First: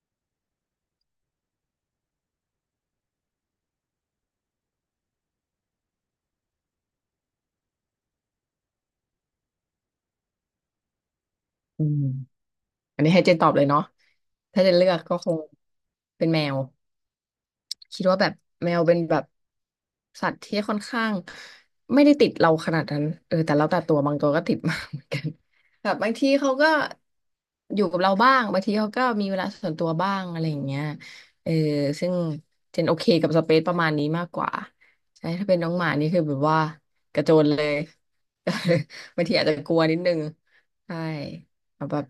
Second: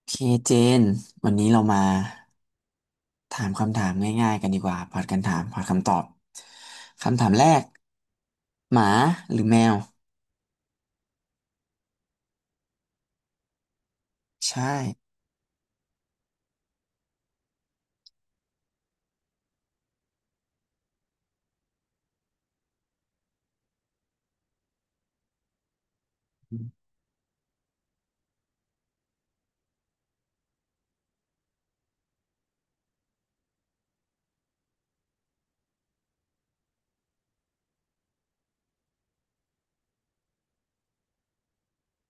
โอเคเจนวันนี้เรามาถามคำถามง่ายๆกันดีกว่าผัดกันถามผัดคำตอบคำถามแรกหมาหรือแมวอืมอันนี้ให้เจนตอบเลยเนาะใชถ้าเจ่นเลือกก็คงเป็นแมวคิดว่าแบบแมวเป็นแบบสัตว์ที่ค่อนข้างไม่ได้ติดเราขนาดนั้นเออแต่แล้วแต่ตัวบางตัวก็ติดมากเหมือนกันแบบบางทีเขาก็อยู่กับเราบ้างบางทีเขาก็มีเวลาส่วนตัวบ้างอะไรอย่างเงี้ยเออซึ่งเจนโอเคกับสเปซประมาณนี้มากกว่าใช่ถ้าเป็นน้องหมานี่คือแบบว่ากระโจนเลย บางทีอาจจะกลัวนิดนึงใช่ แบบ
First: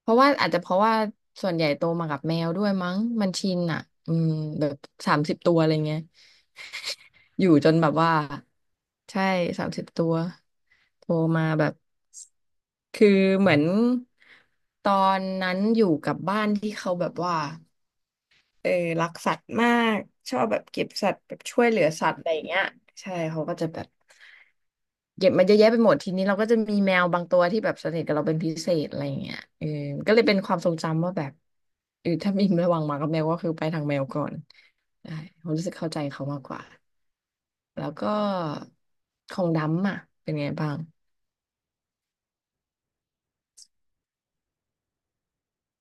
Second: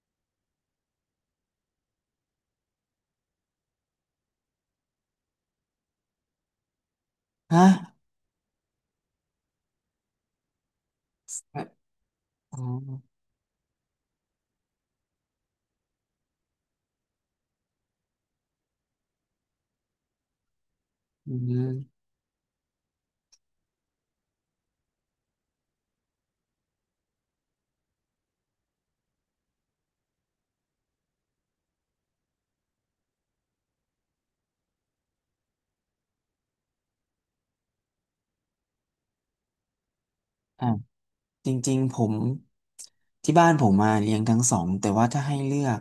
เพราะว่าอาจจะเพราะว่าส่วนใหญ่โตมากับแมวด้วยมั้งมันชินอ่ะอืมแบบสามสิบตัวอะไรเงี้ยอยู่ฮะจนแบบว่าใช่สามสิบตัวโตมาแบบอ๋อคือเหมือนตอนนั้นอยู่กับบ้านที่เขาแบบว่า เออรักสัตว์มากชอบแบบเก็บสัตว์อืแบบช่วยเหมลือสัตว์อะไรอย่างเงี้ยใช่เขาก็จะแบบเก็บมาเยอะแยะไปหมดทีนี้เราก็จะมีแมวบางตัวที่แบบสนิทกับเราเป็นพิเศษอะไรอย่างเงี้ยเออก็เลยเป็นความทรงจำว่าแบบเออถ้ามีระหว่างหมากับแมวก็คือไปทางแมวก่อนใช่ผมรู้สึกเข้าใจเขามากกว่าแล้วก็ของดำอ่ะเป็นไงอ่ะบ้างจริงๆผมที่บ้านผมมาเลี้ยงทั้งสองแต่ว่าถ้าให้เลือก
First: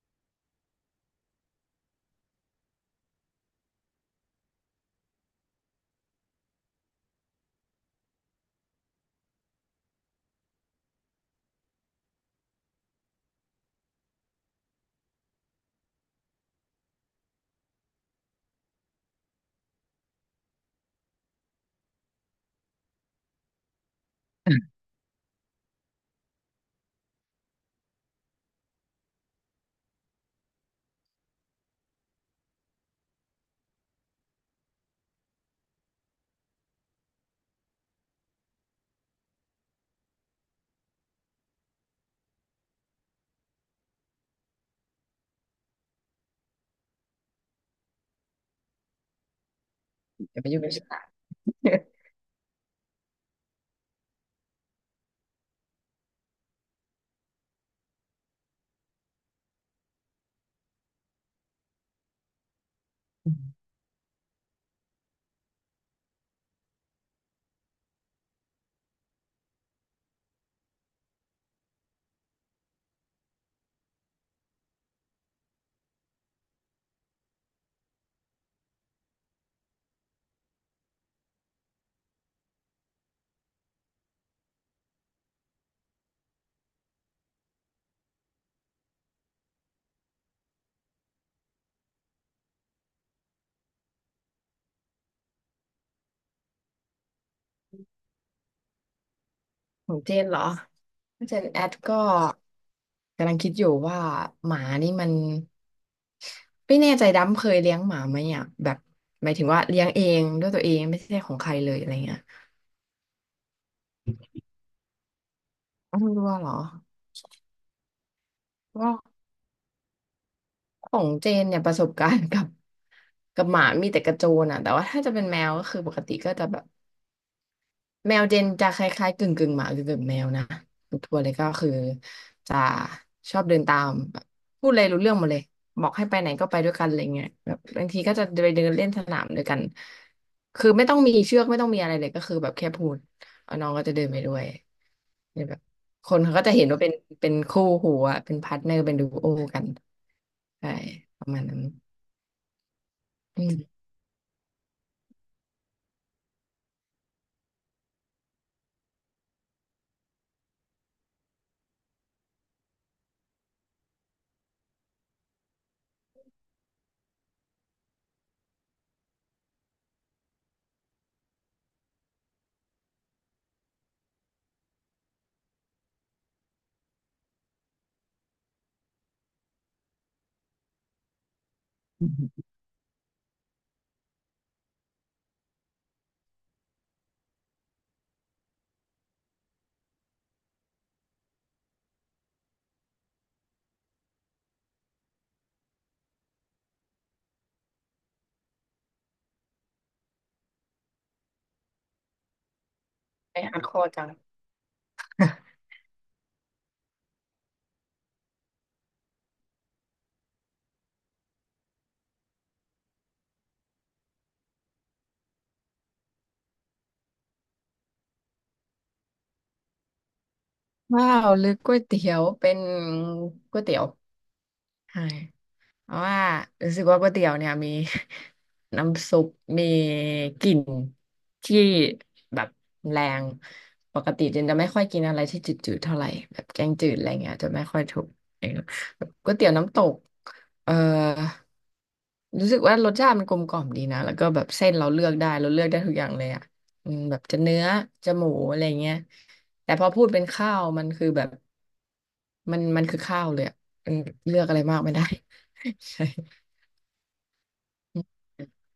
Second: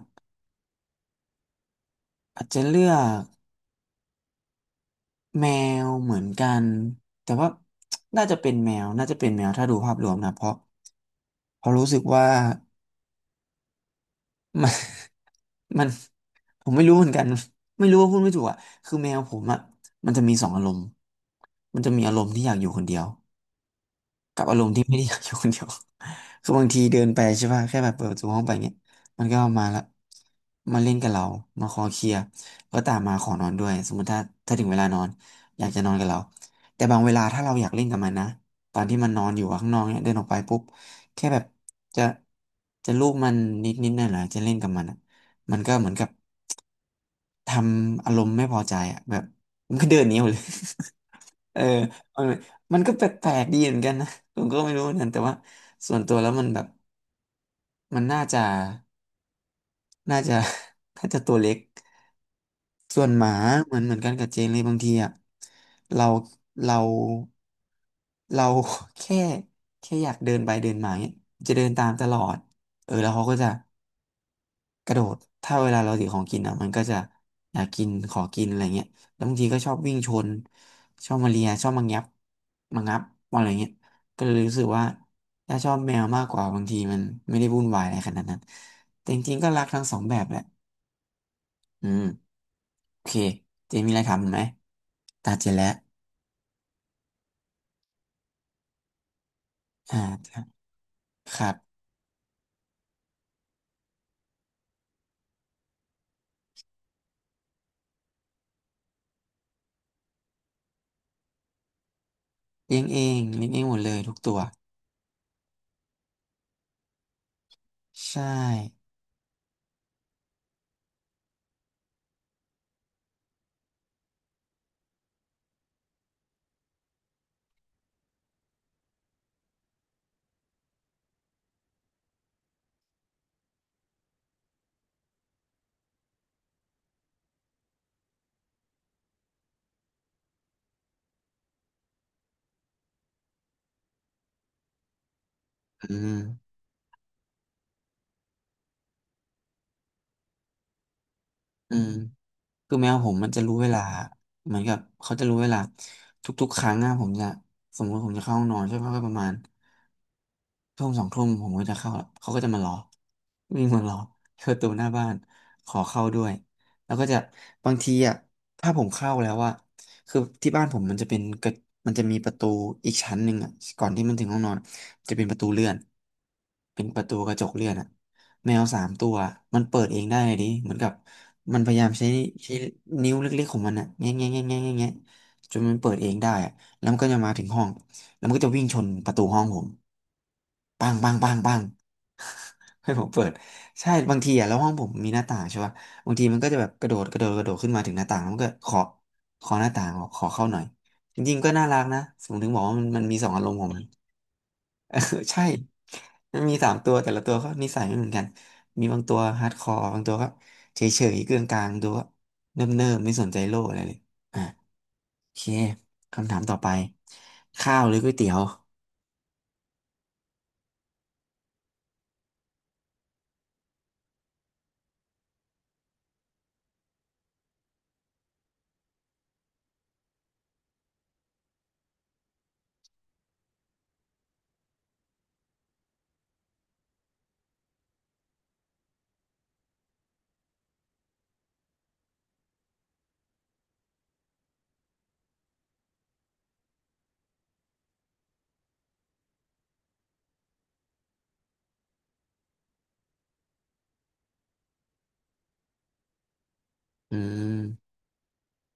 อาจจะเลือกแมวเหมือนกันแต่ว่าน่าจะเป็นแมวน่าจะเป็นแมวถ้าดูภาพรวมนะเพราะรู้สึกว่า มัน มันผมไม่รู้เหมือนกันไม่รู้ว่าพูดไม่ถูกอ่ะคือแมวผมอ่ะมันจะมีสองอารมณ์มันจะมีอารมณ์ที่อยากอยู่คนเดียว กับอารมณ์ที่ไม่ได้ อยากอยู่คนเดียว คือบางทีเดินไปใช่ป่ะแค่แบบเปิดประตูห้องไปเงี้ยมันก็มาละมาเล่นกับเรามาคอเคลียร์ก็ตามมาขอนอนด้วยสมมติถ้าถึงเวลานอนอยากจะนอนกับเราแต่บางเวลาถ้าเราอยากเล่นกับมันนะตอนที่มันนอนอยู่ข้างนอกเนี่ยเดินออกไปปุ๊บแค่แบบจะจะลูบมันนิดนิดหน่อยหน่อยๆจะเล่นกับมันอะมันก็เหมือนกับทำอารมณ์ไม่พอใจอ่ะแบบมันก็เดินหนีออกอเลย ย่าไปยุ่งกับฉัเออมันมันก็แปลกๆดีเหมือนกันนะผมก็ไม่รู้เหมือนกันแต่ว่าส่วนตัวแล้วมันแบบมันน่าจะ น่าจะตัวเล็กส่วนหมาน เหมือนเหมือนกันกับเจนเลยบางทีอ่ะเราเราเรา แค่แค่อยากเดินไปเดินมาเนี่ยจะเดินตามตลอดเออแล้วเขาก็จะ กระโดด ถ้าเวลาเราถือของกินอ่ะมันก็จะอยากกิน ขอกินอะไรเงี้ยแล้วบางทีก็ชอบวิ่งชน ชอบมาเลียชอบมางับมางับอะไรเงี้ยก็เลยรู้สึกว่าถ้าชอบแมวมากกว่าบางทีมันไม่ได้วุ่นวายอะไรขนาดนั้นแต่จริงๆก็รักทั้งสองแบบแหละอืมโอเคเจมีอะไรทำไหมตาเจแล้วขออ่งเจนเหรอาเจคนรัแอดบก็กำลังคิดอยู่ว่าหมานี่มันไม่แน่ใจดำเคยเลี้ยงหมาไหมอ่ะแบบหมายถึงว่าเลี้ยงเองด้วยตัวเองไม่ใช่ของใครเลยอะไรเงี้ยเลี้ยงเองเลี้ยงเองหมดเลยทุกตัวอ้าวไม่รู้ว่าเหรอใช่ว่าของเจนเนี่ยประสบการณ์กับกับหมามีแต่กระโจนอ่ะแต่ว่าถ้าจะเป็นแมวก็คือปกติก็จะแบบ แมวเจนจะคล้ายๆกึ่งกึ่งหมากึ่งกึ่งแมวนะทัวร์เลยก็คือจะชอบเดินตามแบบพูดอะไรรู้เรื่องหมดเลยบอกให้ไปไหนก็ไปด้วยกันอะไรเงี้ยแบบบางทีก็จะไปเดินเล่นสนามด้วยกันคือไม่ต้องมีเชือกไม่ต้องมีอะไรเลยก็คือแบบแค่พูดเอาน้องก็จะเดินไปด้วยเนี่ยแบบอืคนเขาก็จะมเห็นว่าเป็นเป็นคู่หูอะเป็นพาร์ทเนอร์เป็นดูโอกันใช่ประมาณนั้นอืม คือแมวผมมันจะรู้เวลาเหมือนกับเขาจะรู้เวลาทุกๆครั้งอะผมจะสมมติผมจะเข้าห้องนอนใช่ไหมก็ประมาณ ทุ่มสองทุ่มผมก็จะเข้าละเขาก็จะมารอวิ่งมารอที่ประตูหน้าบ้านขอเข้าด้วยแล้วก็จะบางทีอ่ะถ้าผมเข้าแล้วว่าคือที่บ้านผมมันจะเป็นกระมันจะมีประตูอีกชั้นหนึ่งอ่ะก่อนที่มันถึงห้องนอนจะเป็นประตูเลื่อนเป็นประตูกระจกเลื่อนอ่ะแมวสามตัวมันเปิดเองได้ดิเหมือนกับมันพยายามใช้อืม ใช้ นิ้วเล็กๆของมันอ่ะแง่แง่แง่แง่แง่แง่จนมันเปิดเองได้อะแล้วมันก็จะมาถึงห้องแล้วมันก็จะวิ่งชนประตูห้องผม ปังปังปังปัง ให้ผมเปิดใช่บางทีอะแล้วห้องผมมีหน้าต่างใช่ป่ะบางทีมันก็จะแบบกระโดดกระโดดกระโดดขึ้นมาถึงหน้าต่างแล้วมันก็ขอหน้าต่างบอกขอเข้าหน่อยจริงๆก็น่ารักนะผมถึงบอกว่ามันมันมีสองไปอารมหาณ์ขอคงมัอน จัง เออใช่มันมีสามตัวแต่ละตัวก็นิสัยไม่เหมือนกันมีบางตัวฮาร์ดคอร์บางตัวก็เฉยเฉยเกลื่อนกลางบางตัวก็เนิบเนิบไม่สนใจโลกอะไรเลยอ่ะโอเคคำถามต่อไปข้าวหรือก๋วยเตี๋ยวว้าวหรือก๋วยเตี๋ยวเป็นก๋วยเตี๋ยวใช่ เพราะว่ารู้สึกว่าก๋วยเตี๋ยวเนี่ยมี น้ำซุปมีกลิ่นที่แบบแรงปกติจินจะไม่ค่อยกินอะไรที่จืดๆเท่าไหร่แบบแกงจืดอะไรเงี้ยจะไม่ค่อยถูกเองแบบก๋วยเตี๋ยวน้ำตกเอ่อรู้สึกว่ารสชาติมันกลมกล่อมดีนะแล้วก็แบบเส้นเราเลือกได้เราเลือกได้ทุกอย่างเลยอ่ะอืมแบบจะเนื้อจะหมูอะไรเงี้ยแต่พอพูดเป็นข้าวมันคือแบบมันมันคือข้าวเลยอะมันเลือกอะไรมากไม่ได้ ใช่อื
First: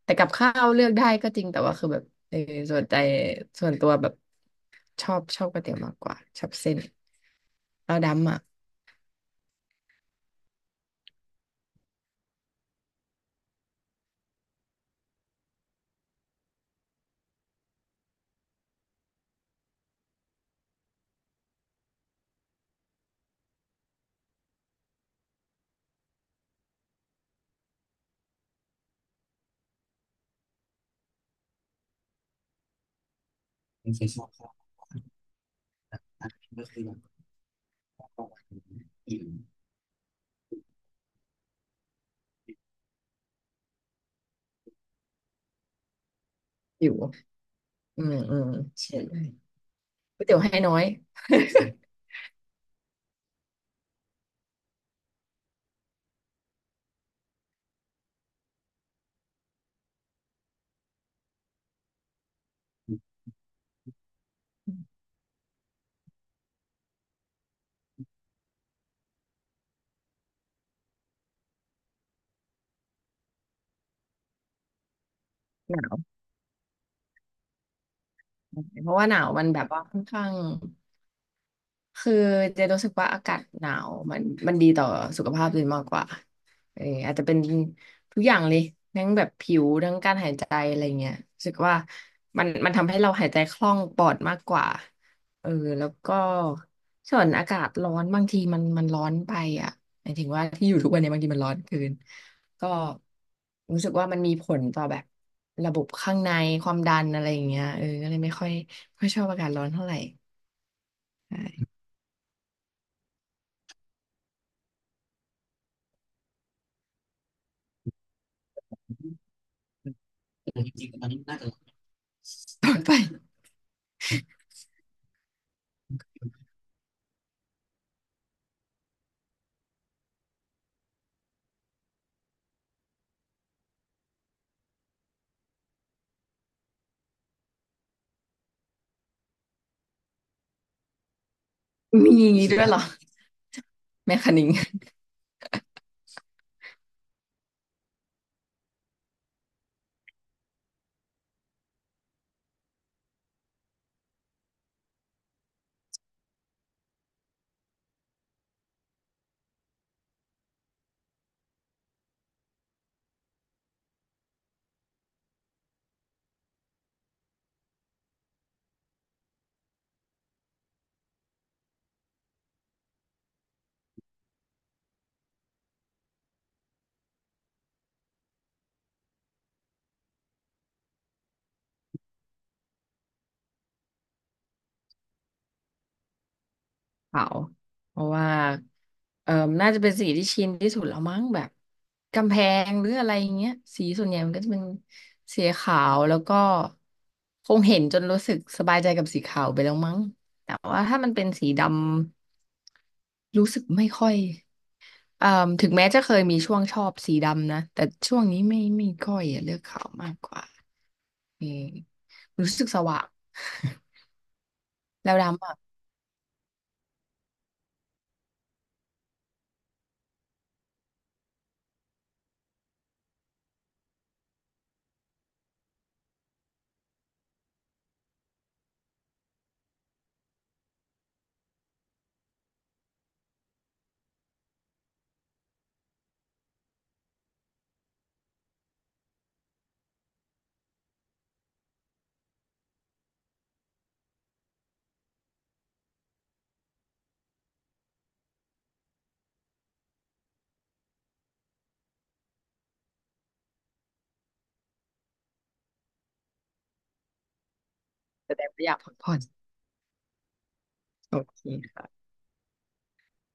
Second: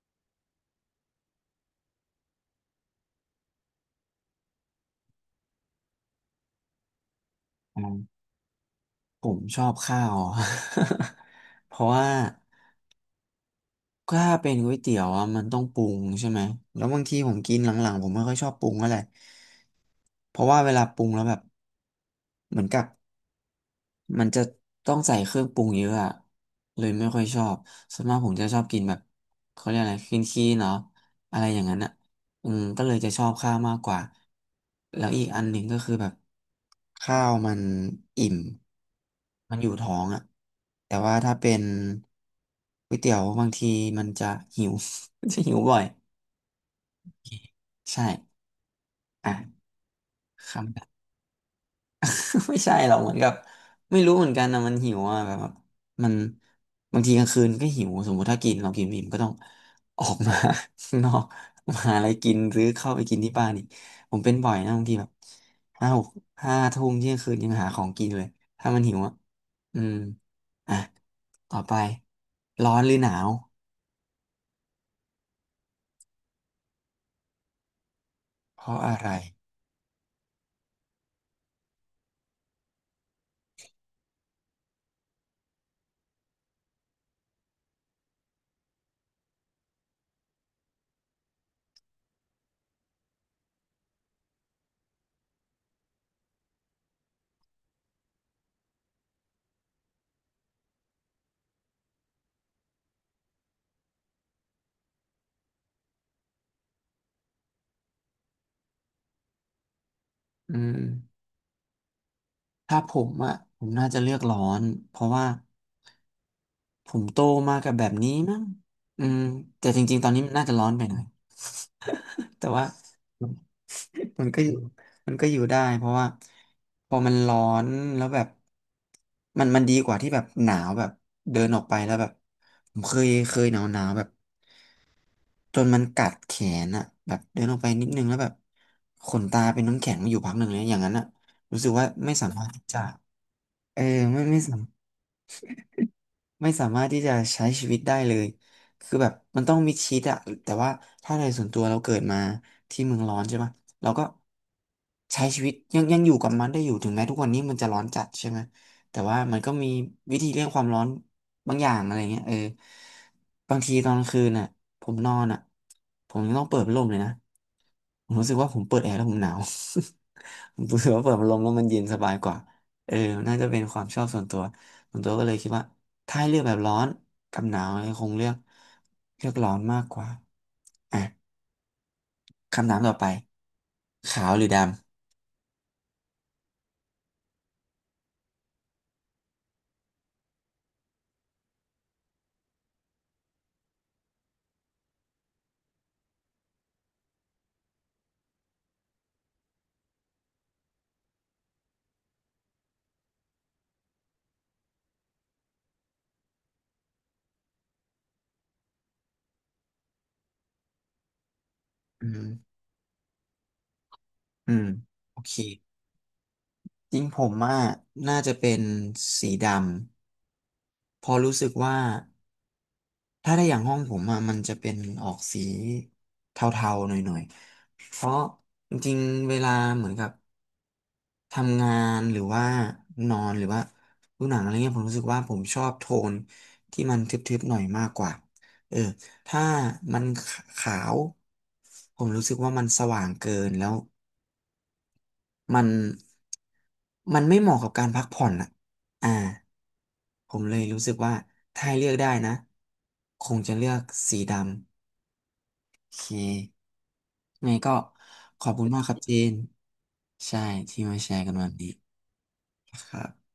แต่กับข้าวเลือกได้ก็จริงแต่ว่าคือแบบเออส่วนใจส่วนตัวแบบชอบชอบก๋วยเตี๋ยวมากกว่าชอบเส้นเราม ดำอ่ะผมชอบข้าว เพราะว่าถ้าเป็นก๋วยเตี๋ยวอะมันต้องปรุงใช่ไหมแล้วบางทีผมกินหลังๆผมไม่ค่อยชอบปรุงอะไรเพราะว่าเวลาปรุงแล้วแบบเหมือนกับ มันจะต้องใส่เครื่องปรุงเยอะอะเลยไม่ค่อยชอบส่วนมากผมจะชอบกินแบบเขาเรียกอะไรคลีนคีเนาะอะไรอย่างนั้นอ่ะอืมก็เลยจะชอบข้าวมากกว่าแล้วอีกอันหนึ่งก็คือแบบข้าวมันอิ่มมันอยู่ท้องอ่ะแต่ว่าถ้าเป็นก๋วยเตี๋ยวบางทีมันจะหิว จะหิวบ่อยอยู่อืมอืใช่มอ่ะก๋วยเตี๋ยวให้คำ น้อย ไม่ใช่หรอกเหมือนกับไม่รู้เหมือนกันนะมันหิวอ่ะแบบว่มันบางทีกลางคืนก็หิวสมมุติถ้ากินเรากินไม่อิ่มก็ต้องออกมา ข้างนอกมาหาอะไรกินหรือเข้าไปกินที่บ้านอีกผมเป็นบ่อยนะบางทีแบบห้าหกห้าทุ่มเที่ยงคืนยังหาของกินเลยถ้ามันหิวอ่ะอืมอ่ะต่อไปร้อนหรือหนาวหนาวเพราะเพอะราะว่าไรหนาวมันแบบว่าค่อนข้าง คือเจะรู้สึกว่าอากาศหนาวมันมันดีต่อสุขภาพเลยมากกว่าเอออาจจะเป็นทุกอย่างเลยทั้งแบบผิวทั้งการหายใจอะไรเงี้ยรู้สึกว่ามันมันทำให้เราหายใจคล่องปลอดมากกว่าเออแล้วก็ส่วนอากาศร้อนบางทีมันมันร้อนไปอ่ะหมายถึงว่าที่อยู่ทุกวันเนี้บางทีมันร้อนเกินก็รู้สึกว่ามันมีผลต่อแบบระบบข้างในความดันอะไรอย่างเงี้ยเออก็เลยไม่ค่อยไม่ค่อยชอบอากาศร้อนเท่าไหร่อืมใช่ ถ้าผมอ่ะผมน่าจะเลือกร้อนเพราะว่า ผมโตมากับแบบนี้มั้งอืมแต่จริงๆตอนนี้มันน่าจะร้อนไปหน่อย แต่ ว่าต่อไป มันก็อยู่มันก็อยู่ได้เพราะว่าพอมันร้อนแล้วแบบมันดีกว่าที่แบบหนาวแบบเดินออกไปแล้วแบบผมเคยเคยหนาวแบบจนมันกัดแขนอะแบบเดินออกไปนิดนึงแล้วแบบขนตาเป็นน้ำแข็งมาอยู่พักหนึ่งเลยอย่างนั้นอะรู้สึกว่าไม่มีสามารถด้ที่วยเหรจะอเออแมคไม่คาไม่นิงสามารถ ไม่สามารถที่จะใช้ชีวิตได้เลยคือแบบมันต้องมิดชิดอะแต่ว่าถ้าในส่วนตัวเราเกิดมาที่เมืองร้อนใช่ไหมเราก็ใช้ชีวิตยังอยู่กับมันได้อยู่ถึงแม้ทุกวันนี้มันจะร้อนจัดใช่ไหมแต่ว่ามันก็มีวิธีเลี่ยงความร้อนบางอย่างอะไรเงี้ยเออบางทีตอนกลางคืนน่ะผมนอนอ่ะผมยังต้องเปิดพัดลมเลยนะผมรู้สึกว่าผมเปิดแอร์แล้วผมหนาว ผมรู้สึกว่าเปิดพัดลมแล้วมันเย็นสบายกว่าเออน่าจะเป็นความชอบส่วนตัว ส่วนตัวก็เลยคิดว่าถ้าให้เลือกแบบร้อนกับหนาวเนี่ยคงเลือกร้อนมากกว่าอ่ะคำถามต่อไปขาวหรือดเปลาเพราะว่าเอ่อน่าจะเป็นสีที่ชินที่สุดแล้วมั้งแบบกำแพงหรืออะไรอย่างเงี้ยสีส่วนใหญ่มันก็จะเป็นสีขาวแล้วก็คงเห็นจนรู้สึกสบายใจกับสีขาวไปแล้วมั้งแต่ว่าถ้ามันเป็นสีดำรู้สึกไม่ค่อยเอ่อถึงแม้จะเคยมีช่วงชอบสีดำนะแต่ช่วงนี้ไม่ไม่ค่อยอะเลือกขาวมากกว่าเออำอืมรู้สึกสว่าง อืม แล้วโอเคดำอ่ะ จริงผมอ่ะน่าจะเป็นสีดำเพอรู้สึกว่าถ้าได้อย่างห้องผมอ่ะมันจะเป็นออกสีเทาๆหน่อยๆเพราะจริงๆเวลาเหมือนกับ ทำงานหรือว่านอนหรือว่าดูหนังอะไรเงี้ยผมรู้สึกว่าผมชอบโทนที่มันทึบๆหน่อยมากกว่าเออถ้ามันขาวผมรู้สึกว่ามันสว่างเกินแล้วมันมันไม่เหมาะกับการพักผ่อนอ่ะอ่าผมเลยรู้สึกว่าถ้าให้เลือกได้นะคงจะเลือกสีดำโอเคไงก็แสขดองบคุว่าณอยากมากคพัรักบเจผ่อนนใช่ที่มาแชโอร์กันเควันนี้ค่ะครับ